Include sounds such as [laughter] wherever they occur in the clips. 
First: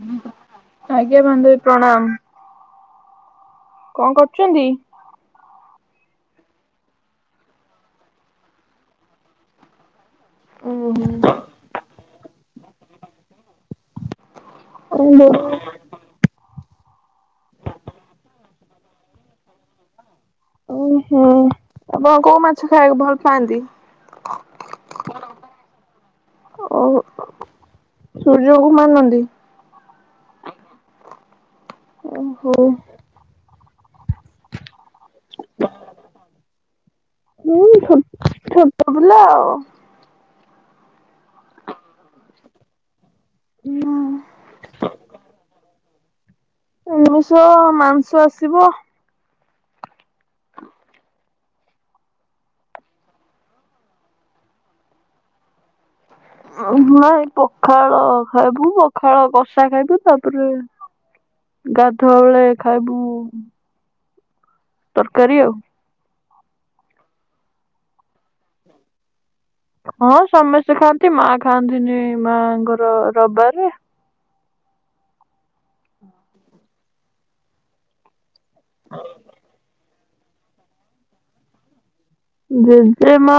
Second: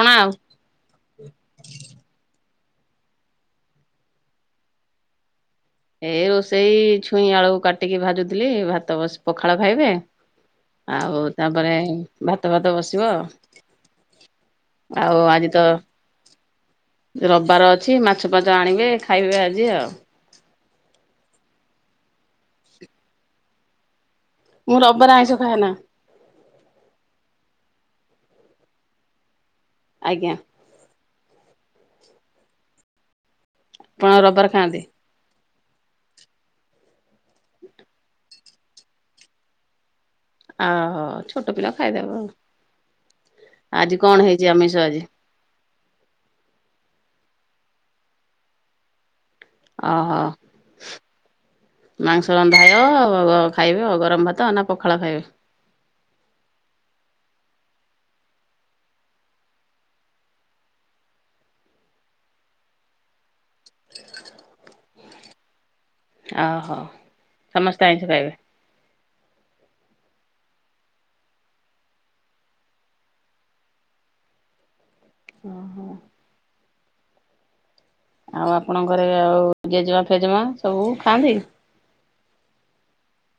କଣ ଆଉ ଆଜ୍ଞା ବନ୍ଧବୀ ପ୍ରଣାମ। କଣ କରୁଛନ୍ତି? ଏଇ ରୋଷେଇ ଛୁଇଁ ଆଳୁକୁ କାଟିକି ଭାଜୁଥିଲି ଭାତ ବ ପଖାଳ ଖାଇବେ। ଆଉ ତାପରେ ଭାତ ଫାତ ବସିବ ଆଉ। ଆଉ ଆଜି ତ ରବବାର ଅଛି ମାଛ ଫାଛ ଆଣିବେ ଖାଇବେ ଆଜି ଆଉ। ଓ ହୁଁ ଆପଣ କୋଉ ମାଛ ଖାଇବାକୁ ଭଲ ପାଆନ୍ତି? ମୁଁ ରବିବାର ଆଇଁଛ ଖାଏନା। ଓ ସୂର୍ଯ୍ୟଙ୍କୁ ମାନନ୍ତି। ଆଜ୍ଞା। ଓ ହୋ। ଆପଣ ରବାର ଖାଆନ୍ତି? ହୁଁ ଛୋ ଛୋଟ ପିଲା ଆଉ। ଆ ହୋ ଛୋଟ ପିଲା ଖାଇ ଦବ । ଆଜି କଣ ହେଇଛି ଆମିଷ ଆଜି? ଆମିଷ ମାସଂ ଆସିବ। ଅ ହ। ମାଂସ ରନ୍ଧାୟ ବାବା ଖାଇବେ ଆ ଗରମ ଭାତ ନା ପଖାଳ ଖାଇବେ? ହଁ ଏଇ ପଖାଳ ଖାଇବୁ ପଖାଳ କଷା ଖାଇବୁ ତାପରେ । ଗାଧୁଆ ବେଳେ ଖାଇବୁ । ତରକାରୀ ଆଉ। ଓହୋ ସମସ୍ତେ ଆଇଁଷ ଖାଇବେ । ହଁ ସମସ୍ତେ ଖାଆନ୍ତି ମା ଖାନ୍ତିନି ମା ଙ୍କର ରବିବାରେ । ଅ ହ। ଆଉ ଆପଣଙ୍କ ଘରେ ଆଉ ଜେଜମା ଫେଜ ମା ସବୁ ଖାଆନ୍ତି। ଜେଜେମା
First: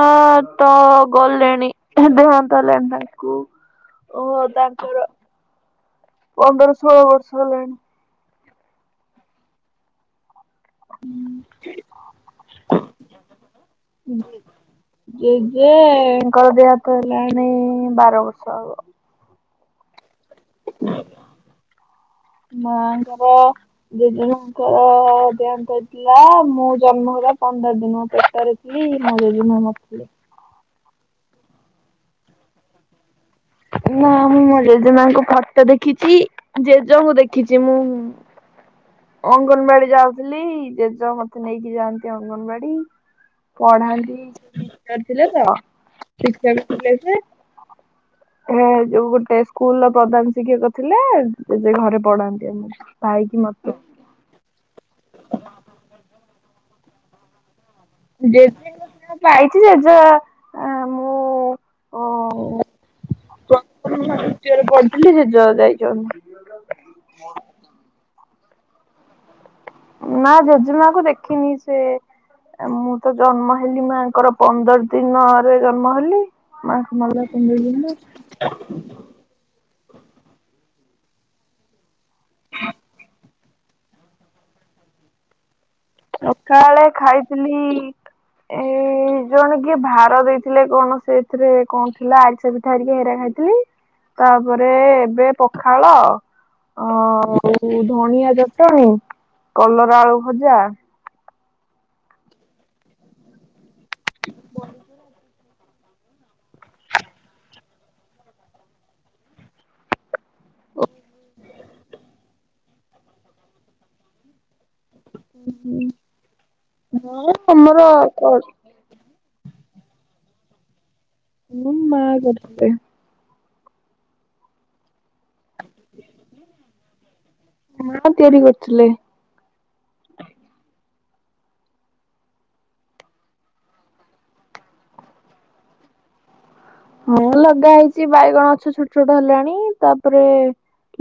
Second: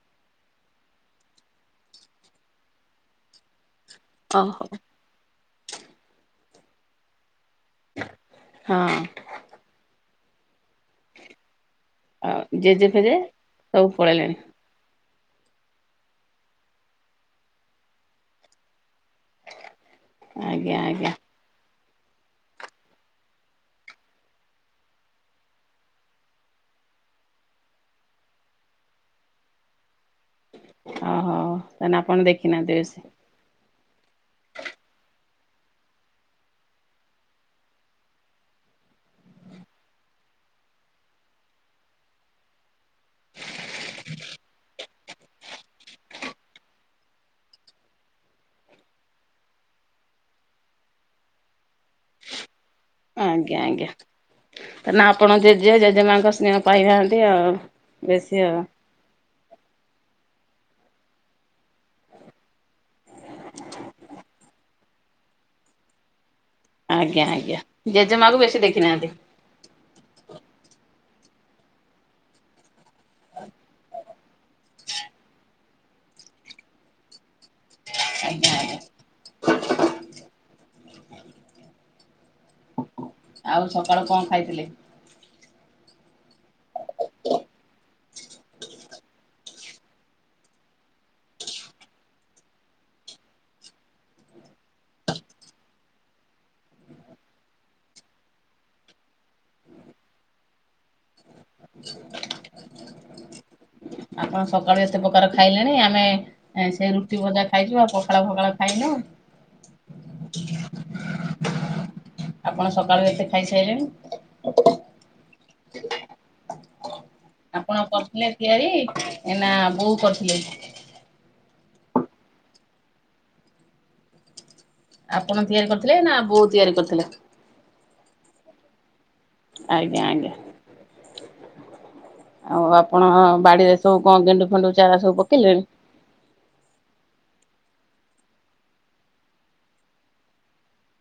ତ ଗଲେଣି ଦେହାନ୍ତ ହେଲେଣି ତାଙ୍କୁ । ଓ ଓହୋ ତାଙ୍କର ପନ୍ଦର ଷୋହଳ ବର୍ଷ ହେଲାଣି। ହଁ। ହୁଁ । ଆଉ ଜେଜେ ଫେଜେ ସବୁ ପଳେଇଲେଣି । ଜେଜେ ଙ୍କର ଦେହାନ୍ତ ହେଲାଣି ବାର ବର୍ଷ ହବ । ଆଜ୍ଞା ଆଜ୍ଞା । ମାଙ୍କର ଜେଜେ ମା ଙ୍କର ଦେହାନ୍ତ ହେଇଥିଲା ମୁଁ ଜନ୍ମ ହେବା ପ ପନ୍ଦର ଦିନ ପେଟରେ ଥିଲି ମୋ ଯେଯେ ମା ମରି ଥୀଲେ ଓହୋ ତାହେଲେ ଆପଣ ଦେଖି ନାହାନ୍ତି ବେଶୀ । ନା ମୁଁ ମୋ ଜେଜେମା ଙ୍କୁ ଫଟୋ ଦେଖିଛି ଜେଜ ଙ୍କୁ ଦେଖିଛି ମୁଁ । ଅଙ୍ଗନବାଡି ଯାଉଥିଲି ଜେଜ ମତେ ନେଇକି ଯାଆନ୍ତି ଅଙ୍ଗନବାଡି । ପଢାନ୍ତି ସେ ଟିଚର ଥିଲେ ତ ଟିଚର ଥିଲେ ଯେ । ସେ ଯୋଉ ଗୋଟେ ସ୍କୁଲର ପ୍ରଧାନ ଶିକ୍ଷକ ଥିଲେ ଜେଜେ ଘରେ ପଢାନ୍ତି ଆମକୁ । ଆଜ୍ଞା ଆଜ୍ଞା ନା ଆପଣ ଜେଜେ ଜେଜେମା ଙ୍କ ସ୍ନେହ ପାଇ ନାହାନ୍ତି ଆଉ । ଜେଜେ ଙ୍କଠୁ ପାଇଛି ଜେଜେ ମୁଁ । ମୁଁ ଚତୁର୍ଥ ନା ତୃତୀୟ ରେ ପଢ଼ୁଥିଲି ଜେଜ ଯାଇଚନ୍ତି । ଆଜ୍ଞା ଆଜ୍ଞା ଜେଜେମାକୁ ବେଶୀ ଦେଖିନାହାନ୍ତି । ନା ଜେଜେମା କୁ ଦେଖିନି ସେ ମୁଁ । ତ ଜନ୍ମ ହେଲି ମାଙ୍କର ପନ୍ଦର ଦିନରେ ଜନ୍ମ ହେଲି ମାଙ୍କ ମଲା ପନ୍ଦର ଦିନରେ । ହଁ ଆଉ ସକାଳୁ କଣ ଖାଇଥିଲେ । ସଖାଳୁ ଖାଇଥିଲି ଏ । ସେ ଜଣେ କିଏ ଭାର ଦେଇଥିଲେ କଣ ସେଥିରେ କଣ ଥିଲା ଆରିସା ପିଠା ହେରିକା ସେରା ଖାଇଥିଲି । ତାପରେ ଏବେ ପଖାଳ । ଆଉ ଧଣିଆ ଚଟଣୀ କଲରା ଆଳୁ ଭଜା । ଆପଣ ସକାଳୁ ଏତେ ପ୍ରକାର ଖାଇଲେଣି ଆମେ ସେଇ ରୁଟି ଭଜା ଖାଇଛୁ ଆଉ ପଖାଳ ଫଖାଳ ଖାଇନୁ । ଓ। ଆପଣ ସକାଳୁ ଏତେ ଖାଇସାଇଲେଣି । ହୁ ହୁଁ ନା ଆମର ଆପଣ କରିଥିଲେ କ ତିଆରି । ନା ବୋଉ କରିଥିଲେ । ହୁଁ ମା କରିଥିଲେ । ଆପଣ ତିଆରି କରିଥିଲେ ନା ବୋଉ ତିଆରି କରିଥିଲେ? ମା ତିଆରି କରୁଥିଲେ ଆଜ୍ଞା ଆଜ୍ଞା। ଆଉ ଆପଣ ବାଡିରେ ସବୁ କଣ ଗେଣ୍ଡୁ ଫେଣ୍ଡୁ ଚାରା ସବୁ ପକେଇଲେଣି? ହଁ ଲଗା ହେଇଛି ବାଇଗଣ ଛୋଟ ଛୋଟ ହେଲାଣି ତାପରେ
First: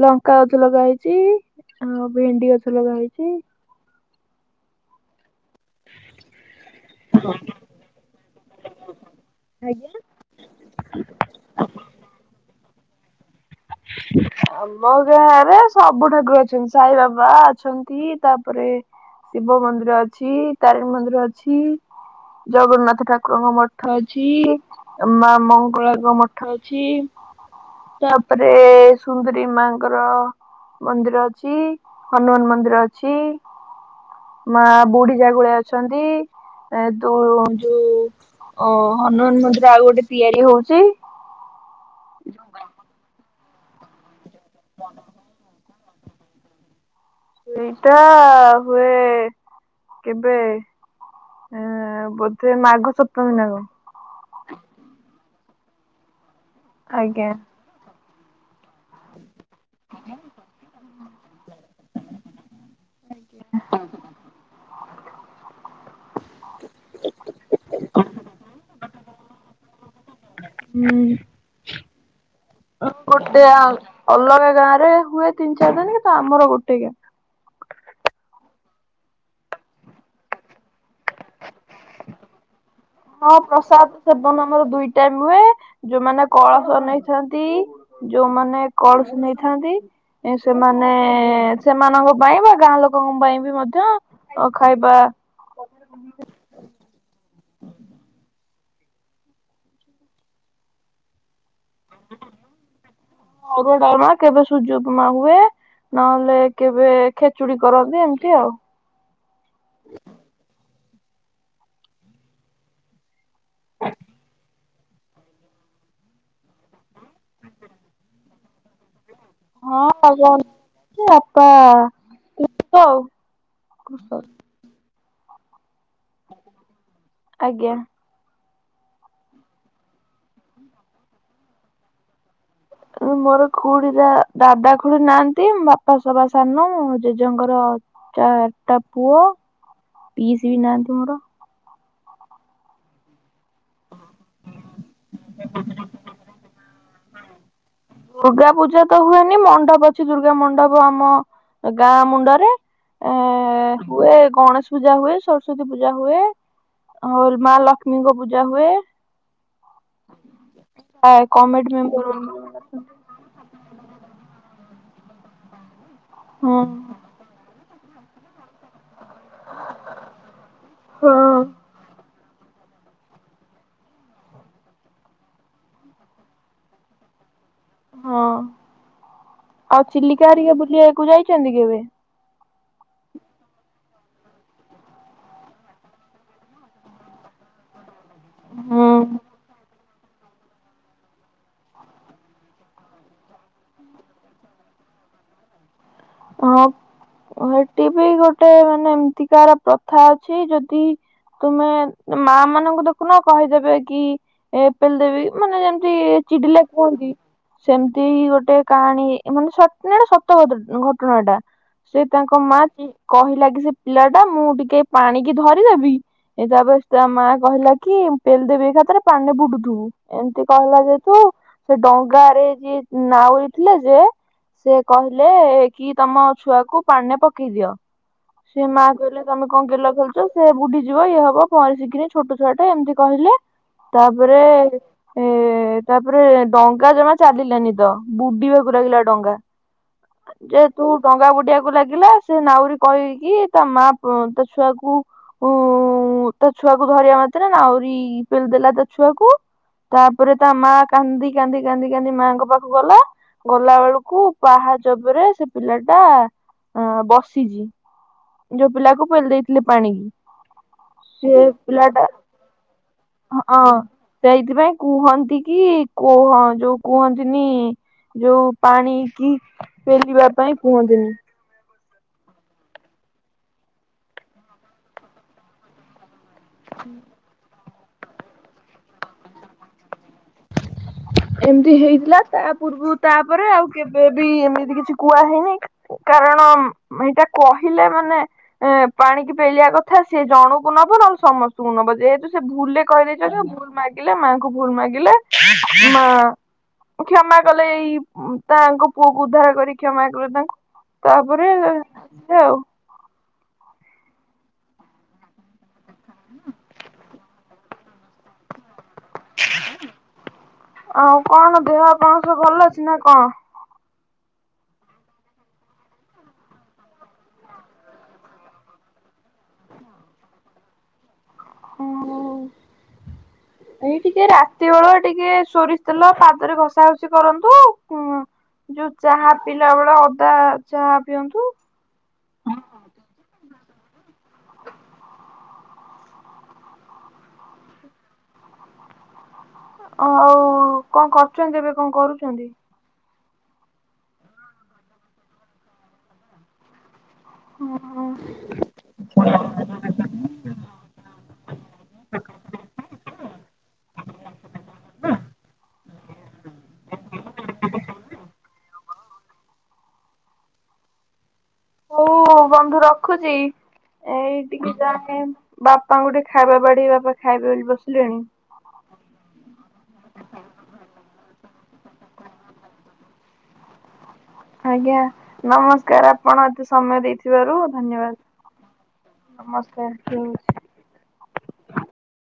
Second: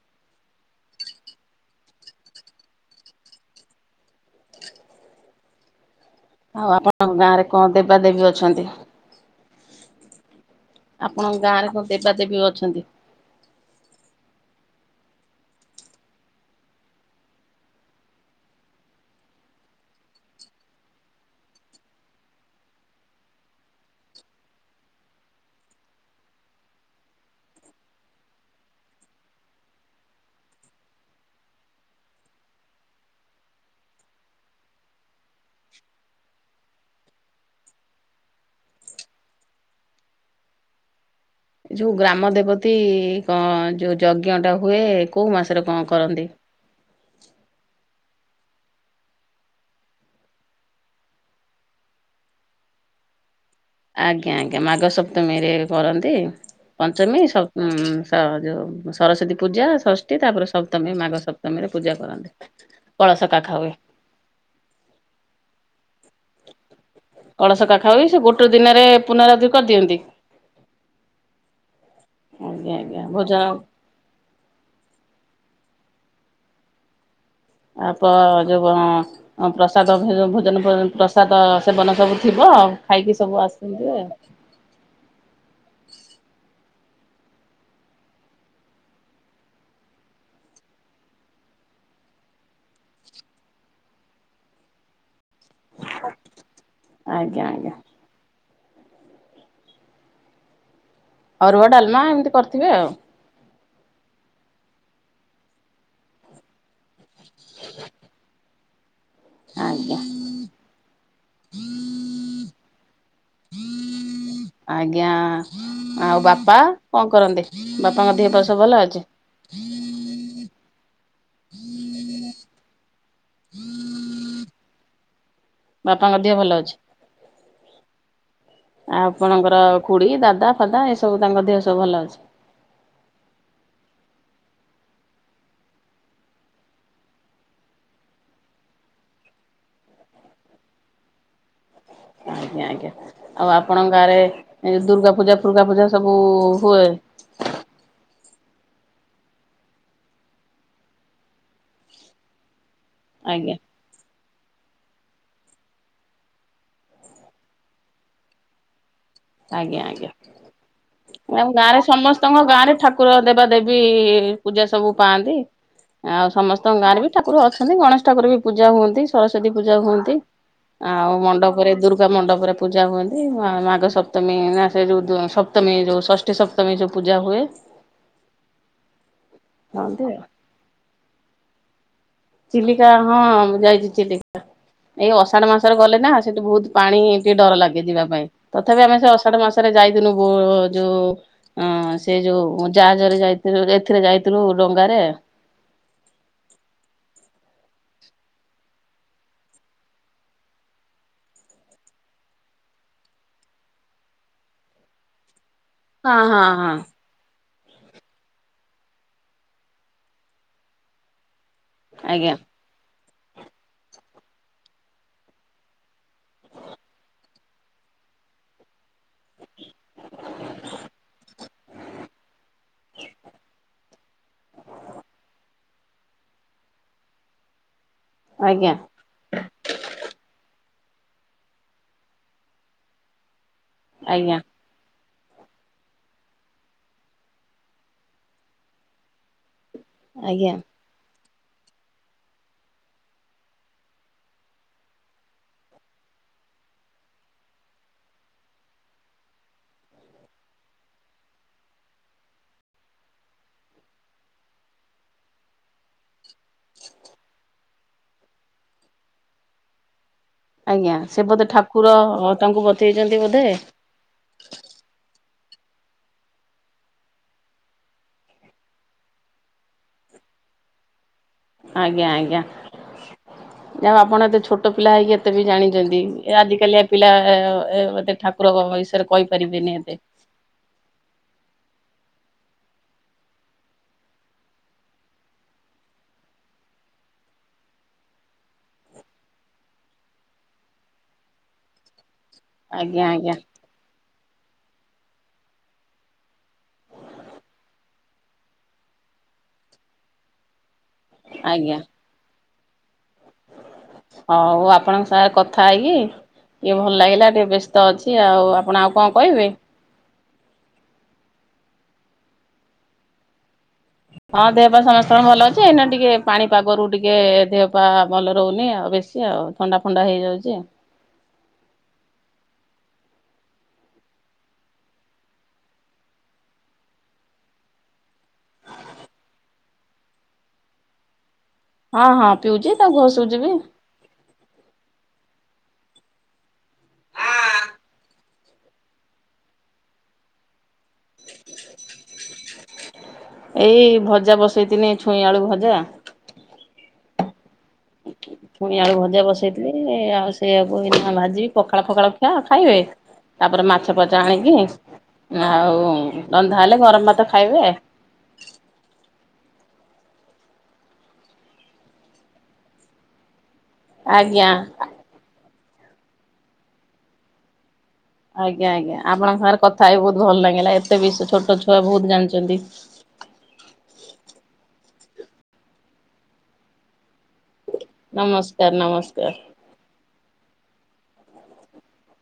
ଲଙ୍କା ଗଛ ଲଗା ହେେଇଛି ଆଉ ଭେଣ୍ଡି ଗଛ ଲଗାହେଇଛି ଆଉ ଆପଣଙ୍କ ଗାଁ ରେ କଣ ଦେବା ଦେେବୀ ଅଛନ୍ତି? ଆଜ୍ଞା। ଆପଣଙ୍କ ଗାଁ ରେ କଣ ଦେବାଦେବୀ ଅଛନ୍ତି? [inaudible] ଆମ ଗାଁ ରେ ସବୁଠାକୁର ଅଛନ୍ତି ସାଇ ବାବା ଅଛନ୍ତି ତାପରେ ଶିବ ମନ୍ଦିର ଅଛି ତାରିଣୀ ମନ୍ଦିର ଅଛି ଜଗନ୍ନାଥ ଠାକୁରଙ୍କ ମଠ ଅଛି ମା ମଙ୍ଗଳାଙ୍କ ମଠ ଅଛି ତାପରେ ସୁନ୍ଦୁରୀ ମାଙ୍କର ମନ୍ଦିର ଅଛି ହନୁମାନ ମନ୍ଦିର ଅଛି ମା ବୁଢୀ ଜାଗୁଲେଇ ଅଛନ୍ତି ଏ ତୋ ଯୋଉ ଅ ହନୁମାନ ମନ୍ଦିର ଆଉ ଗୋଟେ ତିଆରି ହଉଛି ହ ଏ ଯୋଉ ଗ୍ରାମ ଦେବତୀ କଣ ଯୋଉ ଯଜ୍ଞଟା ହୁଏ କୋଉ ମାସରେ କଣ କରନ୍ତି? ଏଇଟା ହୁଏ କେବେ ହଁ ବୋଧେ ମାଘ ସପ୍ତମୀି ନି କଣ। ଆଜ୍ଞା ଆଜ୍ଞା ମାଘ ସପ୍ତମୀରେ କରନ୍ତି ପଞ୍ଚମୀ ଆଜ୍ଞା ଯେଉଁ ସରସ୍ଵତୀ ପୂଜା ଷଷ୍ଠୀ ତାପରେ ସପ୍ତମୀ ମାଘ ସପ୍ତମୀ ରେ ପୂଜା କରନ୍ତି କଳସ କାଖା ହୁଏ। [inaudible] କଳସ କା ଖା ହୁଏ ସେ ଗୋଟେ ଦିନରେ ପୁନରାବୃତ୍ତି କରିଦିଅନ୍ତି ହୁଁ। ଆଜ୍ଞା ଆଜ୍ଞା ଗୋଟେ ଭୋଜନ ଅଲଗା ଗାଁ ରେ ହୁଏ ତିନି ଣ ତ ଆମର ଗୋଟେ। ଆପ ଯୋଉ କ ପ୍ରସାଦ ଭୋଜନ ପ୍ରସାଦ ସେବନ ସବୁ ଥିବ ଆଉ। ଖାଇକି ସବୁ ହଁ ଆସନ୍ତି ପ୍ରସାଦ ଆଉ ସେବନ ଆମର ଦୁଇଟା ହୁଏ ଯୋଉମାନେ କଳସ କସ ନେଇଥାନ୍ତି ଯୋଉମାନେ କଳସ ନେଇଥାନ୍ତି ସେମାନେ ସେମାନଙ୍କ ପାଇଁ ବା ଗାଁ ଲୋକଙ୍କ ପାଇଁ ବି ମଧ୍ୟ ଖାଇବା - [inaudible] ଆଜ୍ଞା ଆଜ୍ଞା। ଅରୁଆ ଡାଲମା ଏମିତି କରିଥିବେ ଆଉ। ଅରୁଆ ଡଲମା କେବେ ସୁୂଜି ଉପମା ହୁଏ ନହେଲେ କେବେ ଖେଚୁଡି କରନ୍ତି ଏମିତି ଆଉ। ଆଜ୍ଞା। ଆଜ୍ଞା ଆଉ ବାପା କଣ କରନ୍ତି ବାପାଙ୍କ ଦେହ ପାହା ସବୁ ଭଲ ଅଛି? ହଁ ଆଉ ବାପା [unintelligible] ବାପାଙ୍କ ଦେହ ଭଲ ଅଛି? ଆଜ୍ଞା। ଆଉ ଆପଣଙ୍କର ଖୁଡି ଦାଦା ଫାଦା ଏସବୁ ତାଙ୍କ ଦେହ ସବୁ ଭଲ ଅଛି? ମୋର ଖୁଡି ଦାଦା ଖୁଡି ନାହାନ୍ତି ବାପା ସେବା ସାନ ମ ଜେଜେଙ୍କର ଚାରିଟା ପୁଅ ପିଷି ବି ନାହାନ୍ତି ମୋର। ଆଜ୍ଞା ଆଜ୍ଞା। ଆଉ ଆପଣଙ୍କ ଗାଁ ରେ ଏ ଦୁର୍ଗା ପୂଜା ଫୁର୍ଗା ପୂଜା ସବୁ ହୁଏ? ଦୁର୍ଗା ପୂଜା ତ ହୁଏନି ମଣ୍ଡପ ଅଛି ଦୁର୍ଗା ମଣ୍ଡପ ଆମ ଗାଁ ମୁଣ୍ଡରେ ଏ ଆଜ୍ଞା। ହୁଏ ଗଣେଶ ପୂଜା ହୁଏ, ସରସ୍ଵତୀ ପୂଜା ହୁଏ, ଆଉ ମା ଲକ୍ଷ୍ମୀଙ୍କ ପୂଜା ହୁଏ। ଆଜ୍ଞା ଆଜ୍ଞା ଆମ କମିଟି ଗାଁରେ ମେମ୍ବର ସମସ୍ତଙ୍କ ଗାଁରେ ଠା ଠାକୁର ଦେବାଦେବୀ ପୂଜା ସବୁ ପାଆନ୍ତି ଆଉ ହଁ ସମସ୍ତଙ୍କ ଗାଁରେ ବି ଠାକୁର ଅଛ ଗଣେଶ ଠାକୁର ବି ପୂଜା ହୁଅନ୍ତି, ସରସ୍ଵତୀ ପୂଜା ହୁଅନ୍ତି, ଆଉ ହଁ। ମଣ୍ଡପରେ ଦୁର୍ଗା ମଣ୍ଡପ୍ ପରେ ପୂଜା ହୁଅନ୍ତି ମା-ମାଙ୍କ ସପ୍ ସପ୍ତମି ନା ସେଇ ଯୋଉ ଦୁ-ସପ୍ତମୀ ଯୋଉ ଷଷ୍ଠୀ ସପ୍ତମୀ ଯୋଉ ପୂଜା ହୁଏ। ହଁ ଆଉ ଚିଲିକା ହରିକା ବୁଲିବାକୁ ଯାଇଚନ୍ତି କେବେ? ଚିଲିକା ହଁ ମୁଁ ଯାଇଚି ଚିଲିକା। ଏଇ ଅଷାଢ଼ ମାସରେ ଗଲେ ନା ସେଠି ବୋହୁତ ପାଣି ଟିକେ ଡର ଲାଗେ ଯିବା ପାଇଁ ତଥାପି ହଁ ଆମେ ସେ ଅଷାଢ ମାସରେ ଯାଇ ଦିନକୁ ଯୋଉ ଅ-ସେ ଯୋଉ ଜାହାଜରେ ଯାଇଥିଲୁ ଯେ ଏଥିରେ ଯାଇଥିଲୁ ଡଙ୍ଗାରେ। ଏ ଓହୋ ହେଟି ବି ଗୋଟେ ମାନେ ଏମତିକାର ପ୍ରଥା ଅଛି ଯଦି ତୁମେ ମାଆମାନଙ୍କୁ ଦେଖୁନ କହିଦେବେ କି ଏ ପେଲଦେବି ମାନେ ଯେମତି ହଁ ହଁ ଚିଡିଲେ ହଁ କୁହନ୍ତି। ସେମତି ହିଁ ଗୋଟେ କାହାଣୀ ଏ-ମାନେ ସତ୍-ନା ଏଟା ସତ ଘତ-ଘଟଣାଟା। ସେ ଆଜ୍ଞା ତାଙ୍କ ମାଆ ଚି-କହିଲା କି ସେ ପିଲାଟା ମୁଁ ଟିକେ ପାଣିକି ଧରିଦେବି ଏ ତାପରେ ତା ମାଆ କହିଲା କି ଏମ୍-ପେଲଦେବି ଏକାଥରେ ପାଣିରେ ବୁଡୁଥୁବୁ ଏମତି କହିଲା ଯେହେତୁ ସେ ଡଙ୍ଗାରେ ଯିଏ ନାଉରୀ ଥିଲେ ଯେ ସେ କହିଲେ ଏଇ କି ତମ ଛୁଆକୁ ପାଣିରେ ପକେଇଦିଅ। ସେ ଆଜ୍ଞା ମାଆ କହିଲେ ତମେ କଣ ଗେଲ ଖେଳୁଚ ସେ ବୁଡିଯି ଯିବ ଇଏ ହବ ପହଁରି ଶିଖିନି ଛୋଟ ଛୁଆଟା ଏମତି କହିଲେ ଆଜ୍ଞା ତାପରେ ଏ ତାପରେ ଡଙ୍ଗା ଜମା ଚାଲିଲାନି ତ ବୁଡିବାକୁ ଲାଗିଲା ଡଙ୍ଗା। ଆଜ୍ଞା। ଯେ ତୁ ଡଙ୍ଗା ବୁଡ଼ି ବାକୁ ଲାଗିଲା ସେ ନାଉରୀ କହିକି ତା ମାଆ ପ-ତା ଛୁଆକୁ ଉ ତା ଛୁଆକୁ ଧରିବା ମାତ୍ରେ ନାଉରୀ ପେଲିଦେଲା ତା ଛୁଆକୁ ତାପରେ ତା ମାଆ କାନ୍ଦିକାନ୍ଦି କାନ୍ଦିକାନ୍ଦି ମାଆଙ୍କ ପାଖକୁ ଗଲା ଗଲା ବେଳକୁ ପାହାଚ ଉପରେ ସେ ପିଲାଟା ଅ-ବସିଚି ଯୋଉ ପିଲାକୁ ପେଲି ଦେଇଥିଲେ ପାଣିିକି। ଆଜ୍ଞା ସେ ବୋଧେ ଠାକୁର ତାଙ୍କୁ ବଞ୍ଚେଇଚନ୍ତି ବୋଧେ। ହଁ ସେଇଥିପାଇଁ କୁହନ୍ତି କି କୁହ ଯୋଉ କୁହନ୍ତିନି ଯୋଉ ପାଣି କି ଫେଲିବା ପାଇଁ କୁହନ୍ତିନି ଆଜ୍ଞା ଆଜ୍ଞା ଯାହାହୋଉ ଆପଣ ଏତେ ଛୋଟ ପିଲା ହେଇକି ଏତେ ବି ଜାଣିଚନ୍ତି। ଏ ଆଜିିକାଲିଆ ପିଲା ଆ-ଏତେ ଠାକୁରଙ୍କ ବିଷୟରେ କହିପାରିବେନି ଏତେ। ହ [unintelligible] ଏମତି ହେଇଥିଲା ତା ପୂର୍ବରୁ ତାପରେ ଆଉ କେବେ ବି ଏମିତି କିଛି କୁହାହୋଉନି କାରଣ ଅମ୍ ଏଇଟା କହିଲେ ମାନେ ପାଣିକି ପେଲିବା କଥା ସିଏ ଜଣକୁ ନବ ନହେଲେ ସମ ସମସ୍ତଙ୍କୁ ନବ ଯେହେତୁ ସେ ଭୁଲରେ ଆଜ୍ଞା ଆଜ୍ଞା କହିଦେଇଚନ୍ତି ଭୁଲ ମାଗିଲେ ମାଆଙ୍କୁ ଭୁଲ ମାଗିଲେ ମା ଆଉ କ୍ଷମା କଲେ ଏଇ ଉଁ-ତାଙ୍କ ପୁଅକୁ ଉଦ୍ଧାର କରି କ୍ଷମାକଲେ ତାଙ୍କୁ ତାପରେ ଆଜ୍ଞା ସେ ଆଉ ହ [unintelligible] ହୋଉ ଆପଣଙ୍କ ସାଙ୍ଗରେ କଥାହେଇକି ଟିକେ ଭଲ ଲାଗିଲା ଟିକେ ବ୍ୟସ୍ତ ଅଛି ଆଉ ଆପଣ ଆଉ କଣ କହିବେ? ଆଉ କଣ ଦେହ ପାଆ ସବୁ ଭଲଅଛି ନା କଣ? ହଁ ଦେହପା ସମସ୍ତଙ୍କର ଭଲଅଛି ଏଇନା ଟିକେ ପାଣି ପାଗରୁ ଟିକେ ଦେହପା ଭଲ ରହୁନି ଆ ବେଶୀ ଆଉ ଥଣ୍ଡା ଫଣ୍ଡା ହେଇଯାଉଚି। ହଁ ଆଉ ଏଇ ଟିକେ ରାତି ବେଳେ ଟିକେ ସୋରିଷ ତେଲ ପାଦରେ ଘସାଘସି କରନ୍ତୁ କୁଁ ଯୋଉ ଚାହା ପିଇଲା ବେଳ ଅଦା ଚାହା ପିଅନ୍ତୁ। ହଁ-ହଁ ପିଉଛି ତାକୁ ଘସୁଛିବି। ଆଉ କଣ କରୁଛନ୍ତି ଏବେ କଣ କରୁଛନ୍ତି? ଏଇ ଭଜା ବସେଇଥିଲି ଛୁଇଁ ଆଳୁ ଭଜା। ହୁଁ-ହୁଁ। ପୁଣି ଆଳୁ ଭଜା ବସେଇଥିଲି ଆଉ ସେଆକୁ ଭାଜିବି ପଖାଳ ଫଖାଳ ଖିଆ ଖାଇବେ। ତାପରେ ମାଛ ଫାଛ ଆଣିକି ଆଉ ରନ୍ଧା ହେଲେ ଗରମ ଭାତ ଖାଇବେ। ହଁ [unintelligible] ହଉ ବନ୍ଧୁ ରଖୁଛି ଏଇ ଆଜ୍ଞା। ଟିକେ ଯାହେ ବାପାଙ୍କୁ ଟିକେ ଖାଇବା ବାଡି ବାପା ଖାଇବେ ବୋଲି ବ ଆଜ୍ଞା-ଆଜ୍ଞା ଆପଣଙ୍କ ସାଙ୍ଗରେ କଥା ଥାଇ ବହୁତ ଭଲ ଲାଗିଲା ଏତେ ବି ଛୋଟ ଛୁଆ ବହୁତ ଜାଣିଛନ୍ତି। ଆଜ୍ଞା ନମସ୍କାର ଆପଣ ଏତେ ସମୟ ଦେଇଥିବାରୁ। ନମସ୍କାର ନମସ୍କାର। ଧନ୍ୟବାଦ ନମସ୍କାର।